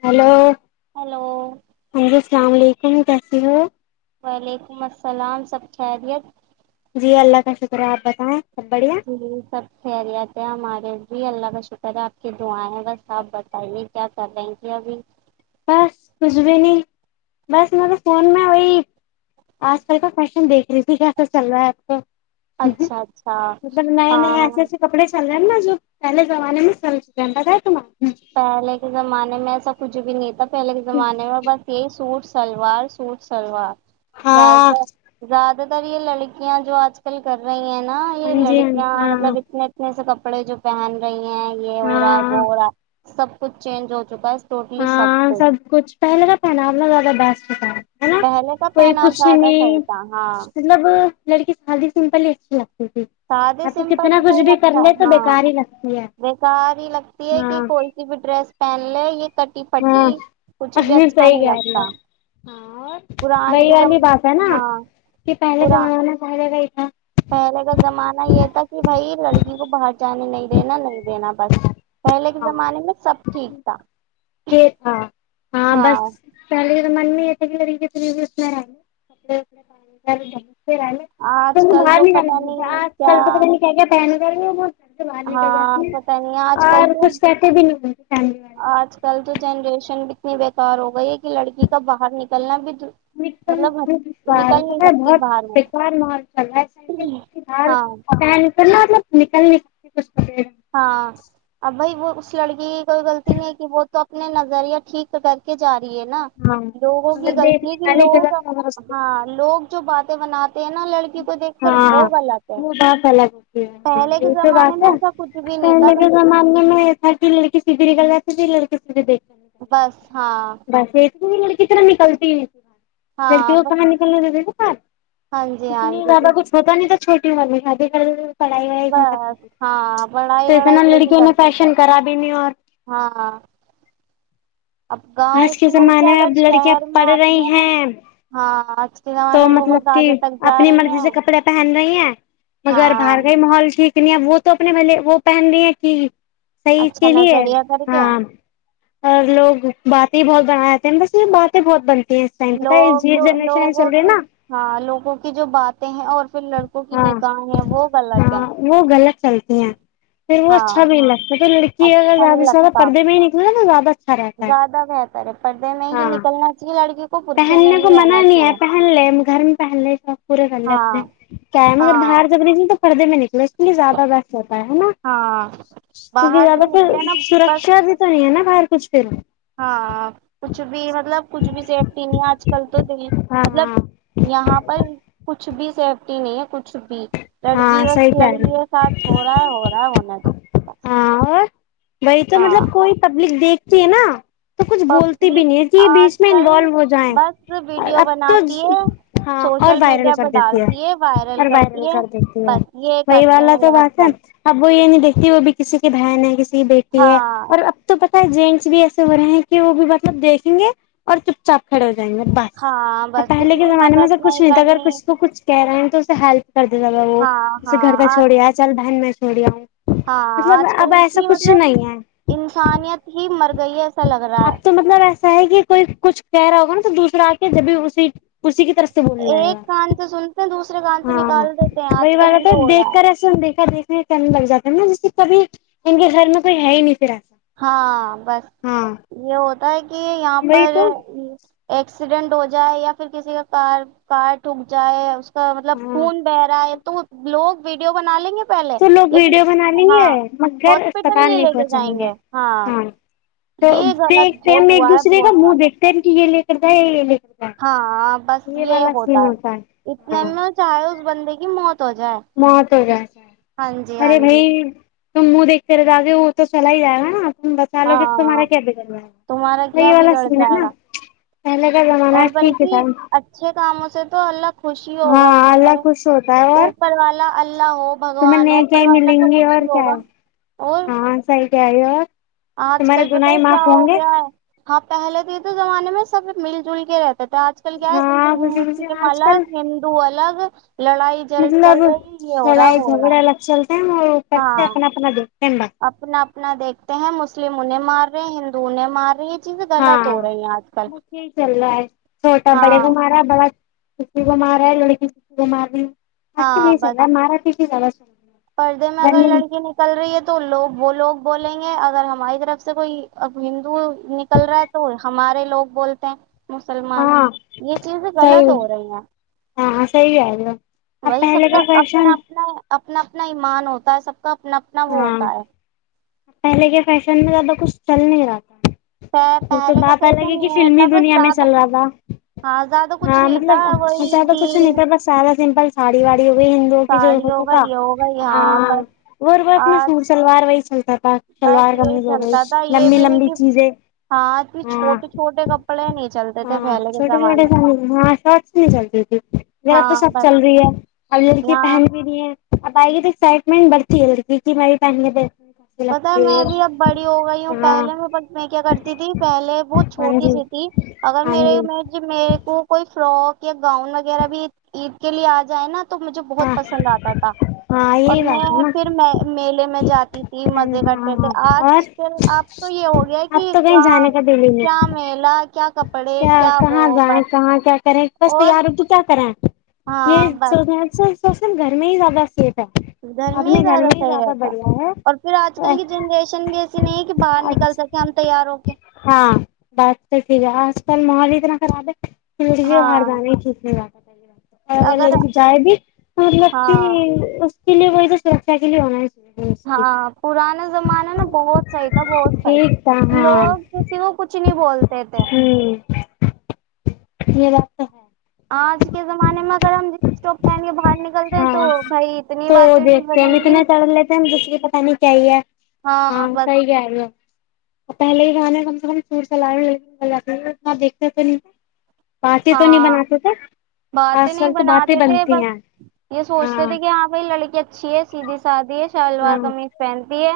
Hello hello جی السلام علیکم کیسے ہو وعلیکم السلام سب خیرییت جی اللہ کا شکر ہے آپ بتائیں بڑھیا جی سب خیریت ہے ہمارے جی اللہ کا ش شکر ہے آپ کی دعیں ہیں بس آپ بتائیے کیا کر رہے گ ابھی بس کچھ بھی نہیں بس میںطلب فون میں وہی آج کل کا فیشن دیکھ رہی تھی کیسا چل رہا ہے آپ کا اچھا اچھا مطب نئے نئے ہاں ایسے ایسے کپڑے چل نا جو پہے زمانے میں چل چکے ہیں بتا ہے تمہارے پہلے کے زمانے میں ایسا کچھ بھی نہیں تھا پہلے کے زمانے میں بس یہی سوٹس سلوار سوٹ سلوار ز ہاں ز زیادہ تر یہ لڑکیاں جو آج کل کر رہی ہیں نا یہ ہاں جی لڑکیاں ہاں مطلب اتنے اتنے سے ک کپڑے جو پہن رہی ہیں یہ یہ اورا ہاں گوورا سب کچھ چینج ہو چکا ہے ہاں سب کچھ پہلے کا پہناؤ ن زیادہ بیسٹ ہوتا ہے ہے نا پہلے کا کوئی پہناؤ کچھ زیادہ نہیں صحیح تھا ہاں مطلب لڑکی ساددی سمپل ہی اچھی ہے سادے سمپل ہی صحی لگتا لے ہے تو ہاں بیکار ہی لگتی ہے بیکار ہی لگتی ہے کہ ہاں کوئی سی بھی ڈریس پہلے یہ کٹی پھٹی ہاں کچھ بھی صحی اچھا نہیں کہہ رہی ہ لگتا پرانے وہی کے والی زم بات ہے نا ہاں کہ پہلے تو پورا میں نے پہلے تھا پہلے کا زمانہ یہ تھا کہ بھائی لڑکی کو باہر جانے نہیں دینا نہیں دینا بس پہلے کے ہاں زمانے میں سب ٹھیک تھا یہ تھا ہاں بسرے من میں یہ کہ بھینا ہے کپڑے پ پھر آج کل باہر تو نکال پتا نہیں آج کیا کل تو پ کہ کیا پہ گر [unintelligible] سے باہر نکل ہاں جاتی ہیں پتا نہیں آج کل اور تو کچھ کہتے بھی نہیں ملتی فملی والے آج کل تو جنریشن اتنی بیکار ہو گئی ہے کہ لڑکی کا باہر نکلنا بھی د- نکلنا مطلب نہیں دشوار نکل نہیں مل سکتی بہت باہر وہ بیکار ماحول چل رہا ہاں ہے نکلنا مطلب نکل نکلتے کچھ کپڑے ڈھنگ ہاں ا بھائی وہ [unintelligible] اس لڑکی کی کوئی غلطی نہیں کہ وہ تو اپنے نظرییا ٹھیک کر کے جا رہ ہے نا سے ہاں لوگوں کی اگر غلط دیکھنے ہے کہ والے لوگ غلط نہ ہو ہاں سکے. لوگ جو بات مناات [unintelligible] ت نا لڑکی کو دیکھ کر ہاں وہو بل آاتتے ہیں وہ بات پہلے کے زمانے میں ل کچھ بھی کہ نہیں توم تھا میں سار ل کہ سگری گلا [unintelligible] لگ دیک بس ہاں [unintelligible] بس یہ [unintelligible] ی لڑکی طرح نکلتی [unintelligible] متی ہاں وہ بس کہاں نکلے د دیدی ہاں جی است ہاں لی بابا جی کچھ ہوتا نہیں تھا چھوٹی والی ابھی کل پڑھائی وڑائی کر بس ت ہاں تو بڑائی اس وڑائی کوئی نہیں لڑکیوں نے کرتے تھے فیشن کرا بھی نہیں اور ہاں اب گاؤں آج کے کی لڑکیاں زمانے میں اگر اب لڑکیاں شہر میں پڑھ آتی رہی ہے نا ہیں ہاں آج کے زمانے تو میں بہت مطلب کہ آگے تک جا اپنی رہی مرضی ہیں سے کپڑے پہن رہی ہیں مگر باہر ہاں کا ہی ماحول ٹھیک وہ تو اپنے بھے وہ پہن رہی ہیں کہ [unintelligible] صحیح اچھا کے لیے نظریہ کر کے ہاں اور لوگ بات ہی بہت بنااتے ہیں بس یہ باتیں بہت بن لوگ یہ جو جنرین چل لوگوں رہی کی نا ہاں لوگوں کی جو باتیں ہیں اور پھر لڑکوں کی ہاں نگاہیں ہیں وہ غلط ہے ہاں وہ غلط چلتی ہیں پھر وہ اچھا ہاں بھی نہیں لگتا تو لڑکی اگر اچھا زیادہ نہیں سے زیادہ لگتا پردے میں ہی نکلےا زیادہ اچھا رہتا ہے [unintelligible] زیادہ بہتر ہے پردے میں ہی ہاں نکلنا چاہے لڑکی کو برقعے میں پہننے ہی کو منع رہنا نہیں ہے چاہیے پہن لے گھر میں پہن لیں شوق پورے کر لے اپنے ہاں کیا ہے مگر ہاں باہر جک رہی ت تو پرد میں نکلے اتنی زیادہ بس نا ہاں کیونکہ باہر جو زیادہ تر نکلے نا بس سرکشا بھی تو نہیں ہے نا باہر کچھ پھر ہاں کچھ بھی مطلب کچھ بھی سیفٹی آج کل تو د ہاں مطلب ہاں یہاں پر کچھ بھی سیفٹی نہیں ہے کچھ بھی لڑکی ہاں بس صحیح کہہ لڑکی رہی کے ہو ساتھ ہو رہا ہے ہو رہا ہے ہونا تو ہاں اور وہی تو ہاں مطلب کوئی پبلک دیکھ ج نا تو کچھ بولتی بھی پبلک نہیں ہے کہ یہ آج بیچ میں کل انوالو ہو جائیں بس ویڈیو اب تو بناتی ہے ہاں اور سوشل وائرل میڈیا کر پہ دیتی ہے ڈالتی اور وائرل کرتی ہے کر دیتی ہے بس یہ وہی کرتے والا ہیں تو آج بات ہے کل اب وہ یہ نہیں دیکھتی وہ بھی کسی کی بہن ہے کسی کی بیٹی ہے ہاں اور اب تو ہے جینٹس بھی ایسے ہو رہے ہیں کہ وہ بھی مطلب دیکھیں گے اور چپ چاپ کھڑے ائیں گ بس ہاں ا بس پہلے کسی کے کی زمانے میں س مدد کچھ نہیں تھا اگر کرنی کچھ تو کچھ کہہ رہے ہیں تو سحل کر دی تھا وہ ہاں اسے ہاں گھر کا آج چھوڑیا چل بہن میں چھوڑیا ہوں ہاں مطلب آج اب کل ایسا کی کچھ مطلب نہیں ہے انسانیت ہی مر گئی ہے ایسا لگ رہا اب تو مطلب ایسا ہے کہ کوئی کچھ کہہ رہا ہوگا نا تو دوسرا کے جبھی اسی اسی کی طرف سے بول رہ ہے ایک کان گا سے سنتے ہیں دوسرے کان سے ہاں نکال دیتے ہیں وہی آج کل بات ہے یہ ہو رہا دیکھ کر ایسے دیکھا دیکھنے کم لگ جاتا ہم کبھی ان کے گھر میں کوئی ہے ہی نہیں پھر آ ہاں بس یہ ہو [unintelligible] کہ یہاں وہی پر تو ایکسیڈینٹ ہو جائے یا پھر کسی کا کار کار ٹھک جائے مطلب ہاں خون بہ رہا ہے تو لوگ ویڈیو بنا لیں گے پہلے تو لوگ لیکن ویڈیو بن لیں ہاں گے م گھر ہاسپٹل اسپتال نہیں لے کے جائیں پہنچائیں گے ہاں تو یہ غلط دتے ہم بہت ایک ہوا ہے دوسرے کا بہت م زیادہ دیکھتےم کہ گ لی بھائی ہاں بس یہ ہوتا ہے اتنے میں چاہے بند کی موت ہو جائے مت ہاں جی ہاں ارے جی بھائی تو منہ دیکھ کر جاگے وہ تو چلا ہی جائے گا نا تم بتا لو کہ تمہارا ہاں کیا بکل جائے تمہارا گا کیا صحیح والا بگڑ سنا جائے نا گا پہلے کا زمانہ اور ٹھیک تھا بلکہ اچھے کاموں سے تو اللہ خوش ہی ہوگا ہاں اللہ تمہارے خوش ہوتا ہے اور اوپر والا اللہ ہو تمہیں بگوان ہوپر نیکیاں والا تو ملیں گی خوش ہی اور کیا ہوگا ہے، اور ہاں صحیح کہہ رہی ہو اور آج تمہارے کل پت گناہ ہے کیا معاف ہو ہوں گے گیا ہے ہاں پہلے تھ تو زمانے میں سب مل جل کے رہتے تو آج کل کیا ہے ہاں خوشی خوشی مسلم آج کل الگ ہندو الگ لڑائی جل چل مطلب رہی یہ ہو رہا لڑائی وہ ہو رہا جھگڑے الگ چلتے ہیں اور اوپر سے ہاں اپنا اپنا دیکھتے ہیں بس اپنا اپنا دیکھتے ہیں مسلم انہیں مار رہے ہندوں نے مار رہی چیزیں غلط ہاں ہو ہیں آج کل بس یہی چل رہا ہے چھوٹا بڑے ہاں کو مارا بڑا کسی کو مار رہا ہے لڑکی کسی کو مار رہی ہے مس ہاں بس بیسلہا ماراات کی زا پردے میں اگر لڑکی نکل رہی ہے تو لوگ وہ لوگ بولیں گے اگر ہماری طرف سے کوئی ہندو نکل رہا ہے تو ہمارے لوگ بولتے ہیں مسلمان ہاں یہ چیزیں غلط صحیح ہو رہی ہیں ہاں صحیح کہہ رہی ہو اب وہی سب پہلے کا فیشن اپنا اپنا اپنا اپنا ایمان ہوتا ہے سب کا اپنا اپنا وہ ہاں ہوتا ہے پہلے کے فیشن میں زیادہ کچھ چل نہیں رہاتا ہے وہ تو پہلے کا بات الگ ہے فیشن کہ یہ فلمی تھا بس دنیا میں زیادہ چل رہا تھا ہاں زیادہ کچھ ہاں نہیں تھا وہی مطلبتادہ جی کچھ نہیں تھا بس سارا سمپل ساڑی واڑی ہو گئی ہندوؤں کی جو ساڑی ہوتا ہوگا تھا یہ ہوگا یہاں ہاں بس اپتنا سٹ آج سلوار و س تھا بس شلوار یہی کمیز ہو گئی چلتا تھا یہ لمبی بھی نہیں لمبی کہ چیزیں ہاں کہ ہاں چھوٹے چھوٹے کپڑے نہیں چلتے تھے ہاں پہلے کے چھوٹے چھوٹے زمانے میں ہاں شرٹس نہیں چلتی تھی ذرا تو ہاں سب بس چل رہی ہے اب لڑکی یہاں پہن بھی بھی ہے اپ آ گ اسائٹمنٹ بر لڑکی کی می پانی پت میں بھی اب بڑی ہو گئی ہوں ہاں پہلے میں میں کیا کرتی تھی پہلے وہ ہاں چھوٹی جی سی تھی اگر ہاں میرے جی میں میرے کو کوئی فراک یا گاؤن وغیرہ بھی عید کے لیے آ جائے نا تو مجھے بہت ہاں پسند آتا تھا ہاں اور یہی بات ہے میں نا پھر میلے میں جات مزے ہاں کرتے تھے ہاں اور آج کل آپ تو یہ ہو گیا اب کہ تو کہیں کہاں جانے کا دل ہی نہیں کیا کرتا میلہ کیا کپڑے کیا وہ کہاں جائیں بس کہاں کیا کریں بس اور تیارد کیا کریں یہ ہاں بس سگیا سے تو سر گھر میں ہی زیادہ سیف اپنے گھر میں ہی زیادہ بڑھیا ہے اور پھر آج کل کی جنریشن بھی ایسی نہیں ہے کہ باہر نکل اچھا سکے ہم تیار ہو کے ل ماحول اتنا خراب ہے زندگیوں ہر ہاں گانے کچنے گا بتائیے گا اگر ا جائے بھی م لتی ہاں ک لیے کوئی تو سرچا کے لیے ہونا ہے جس ہاں پرانا زمانہ نا بہت صحیح تھا بہت ٹھیک صحیح ہاں لوگ کسی کو کچھ نہیں بولتے تھے ہوں یہ رقت ہے آج کے زمانے میں اگر ہم جس ٹاپ پہن کے باہر نکلتے ہیں تو ہاں بھائی اتنی تو باتیں نہیں بنےیں گی نی چاہیے ہاں سی گ رہ پہلے ہی زان کم سے کم سور سلات آپ دیکھتےتے نہیں باتیں تو نہیں ہاں بناتے تھے باتیں آج نہیں کل تو باتیں بناتے تھے بنتی بس ہیں یہ سوچتے تھے کہ ہاں بھائی لڑکی اچھی ہے سیددھی سادھی ہاں شلوار قمیص پہنتی ہے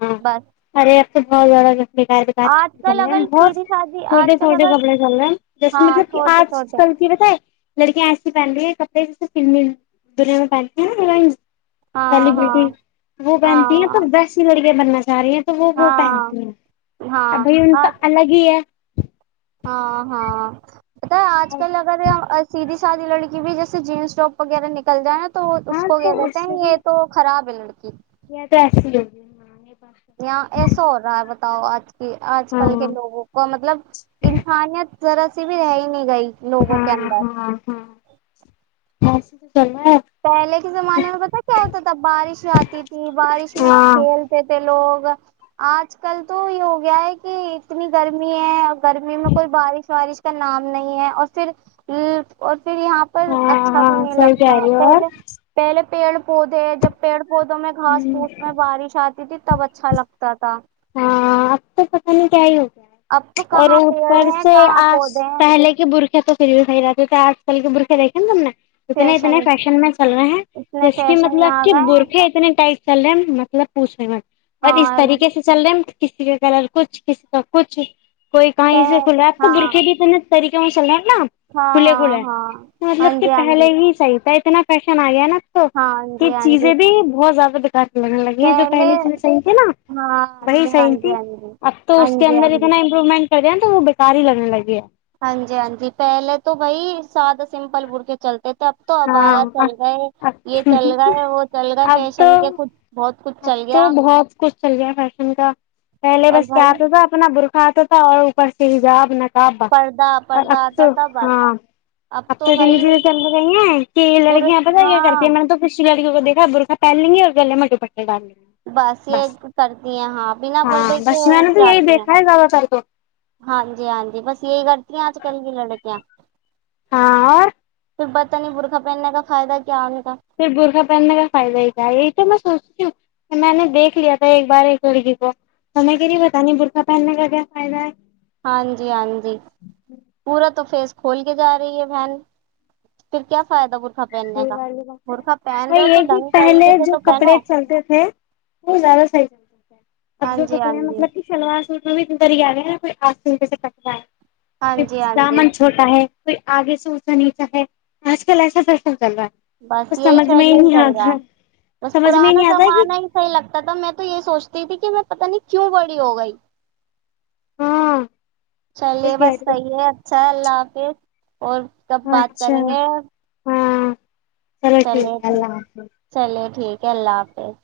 ہاں بس ا رے سے ب جڑ گا بگیر بگیر کڑے آج چل کل رہے ہیں اگر بہت سیدھی سادی چھوٹے آج کل چھوٹے اگر کپڑے چل رہے ہیں جیسے ہاں مطلب کہ چھوٹے آج چھوٹے کل کی بتائے لڑکیاں ایسی پہن رہی ہے کپڑے جیسے فلمی دنیا میں پہنتی ہیں نا ل ہاں سیلیبریٹی ہاں وہ پہنتی ہیں ہاں پر بیسٹ بیا بننا چ رہی ہیں تو وہ ہاں وہ پہنتی ہیں اب ہاں بھائی ان ہاں کا الگ ہی ہے بت ہے آج اور کل اگر سیدھی سادی لڑکی بھی جیسے جینسٹاپ وغیرہ نکل جائےا تو تو اس ہاں کو کہ دیتے ہیں یہ تو خراب ہے ل جی یہ تو ایسیے لوگ ہیں یا ایسا ہو رہا ہے ب تو آ آج کل کے ہاں لوگوں کو مطلب انسانیت ذرا سی بھی رہ ہی نہیں گئی لوگوں کے ہاں اندر ا پہلے کے زمانے میں پتا کیا ہوتا تھا بارش آتی تھی بارش میں ہاں کھیلتے تھے لوگ آج کل تو یہ ہو گیا ہے کہ اتنی گرمی ہے گرمی میں کوئی بارش وارش کا نام نہیں ہے اور پھر پھر یہاں پر ہاں اچھا بھی ہاں نہیں صحیح لگتا کہہ رہی ہو پہلے پہلے پیڑ پودے جب پیڑ پودوں میں گا اور پوس میں بارش آتی تھی تب اچھا لگتا تھا ہاں اب تو پت نہیں کیا ہی ہو اب تو اور کہاں پیڑ اوپر ہیں سے کہاں آ پودے ہیں پہلے کے برکے ت فی خائیاے آج کل کی برکھے دیکین توم نے اتنے اتنے فیشن میں چل رہے ہیں اتنے جس کی فیشن میں مطلب آ کہ گئے ہیں۔ برفے اتنے ٹائٹ چلے مطلب پوچے م اور اس ہاں طریقے سے کسی کا کلر کچھ کسی کا کچھ کوئی کہیں سے کھلاپ تو ہاں برکے بھی تو طریق کیانسل ال ہیں ن ہاں کھلے ہاں کھلے ہاں ہاں مطلب کہ جی ہاں پہلے جی ہی صحیح تھا اتنا فیشن آ گیا نا تو ہاں یہ جی ہاں جی چیزیں بھی بہت زیادہ د لگنے لگی ہیں جو پہلے سے میں صحیح تھے نا ہاں وہی جی سح ہاں جی ت ہاں جی اب تو ہاں اس کے جی ہاں اندر جی اتنا امپروومنٹ کر تو وہ بےکاری ہی لگنے لگے ہے ہاں جی ہاں جی پہلے تو بھائی سادہ سمپل برکے چلتے تھے اب تو ابایا ہاں چل گئے یہ چل گا ہے وہ چل گا اب تو فیشن کے کچھ بہت کچھ اب چل گیا تو بہت کچھ چل گیا فیشن کا پہلے اور بس کیا بھائی آتا تھا اپنا کھاتا تھا اور اوپر سے حزاب نہ با پردہ اور پردہ اب آتا تو تھا بس ہاں اب تو اتنی چزیں چل گی ہیں کہ لڑکیاں برش پتا کیا کرتی ہاں ہیں م نے تو خوش کو دھا برہ پہ ل گی اور گلے مٹے پکے بس یہ کرتی ہیں ہاں بنا پرڑ ہاں د کے بس میں نے تو یہی جاتتی ہیں دیکھا ہے زیادہ تر تو ہاں جی ہاں جی بس یہی کرتی ہیں اج کل بھی لڑکیا ہاں اور برتنی برخا پہننے کا فائدہ کیا ان کا توھر برخا پیننا کا فائدہ ہے کیا ہے یہ تو م سو میں نے دیکھ لیا تھا ایک بار ایک لڑکی کو تو میں کہ نہیں بت نہیں برقہ پہننے کا کیا فائد ہے ہاں جی ہاں جی پورورا تو فیس کھول کے جا رہی ہے بہن پھر کیا فائدہ ب کوئی ب یہ بات تو یہ کہ ڈھنگ پہنے طریقے سے جو تو کپڑے پہنو چلتے تھے وہ زیادہ صحیح چلتے تھے اب ہاں جو جی کپڑے ہاں ہیں جی مطلب کہ شلوار سو میں بھی ات طریقے آگئے کوئی آس طریقے سے کٹنا ہاں ہے پ جی ہاں جی دامن چھوٹا ہے کوئی آگے سوچا نہیں چاہے آج کل ایسا کر ا بس یہی فیشن چل رہا ہے بس سمجھ میں ہی پرانا نہیں آتا ہے کہ زمانہ ہی صحیح لگتا تھا میں تو یہ سوچتی تھی کہ میں پت نہیں کیوں بڑی ہو گئی ہاں صحیح چلیے کہہ بس رہی صحیح ہے اچھا اللہ [unintelligible] اور کب ہو بات کریں اچھا گے ہاں چلو ٹھیک ہے چلو ٹھیک اللہ حافظ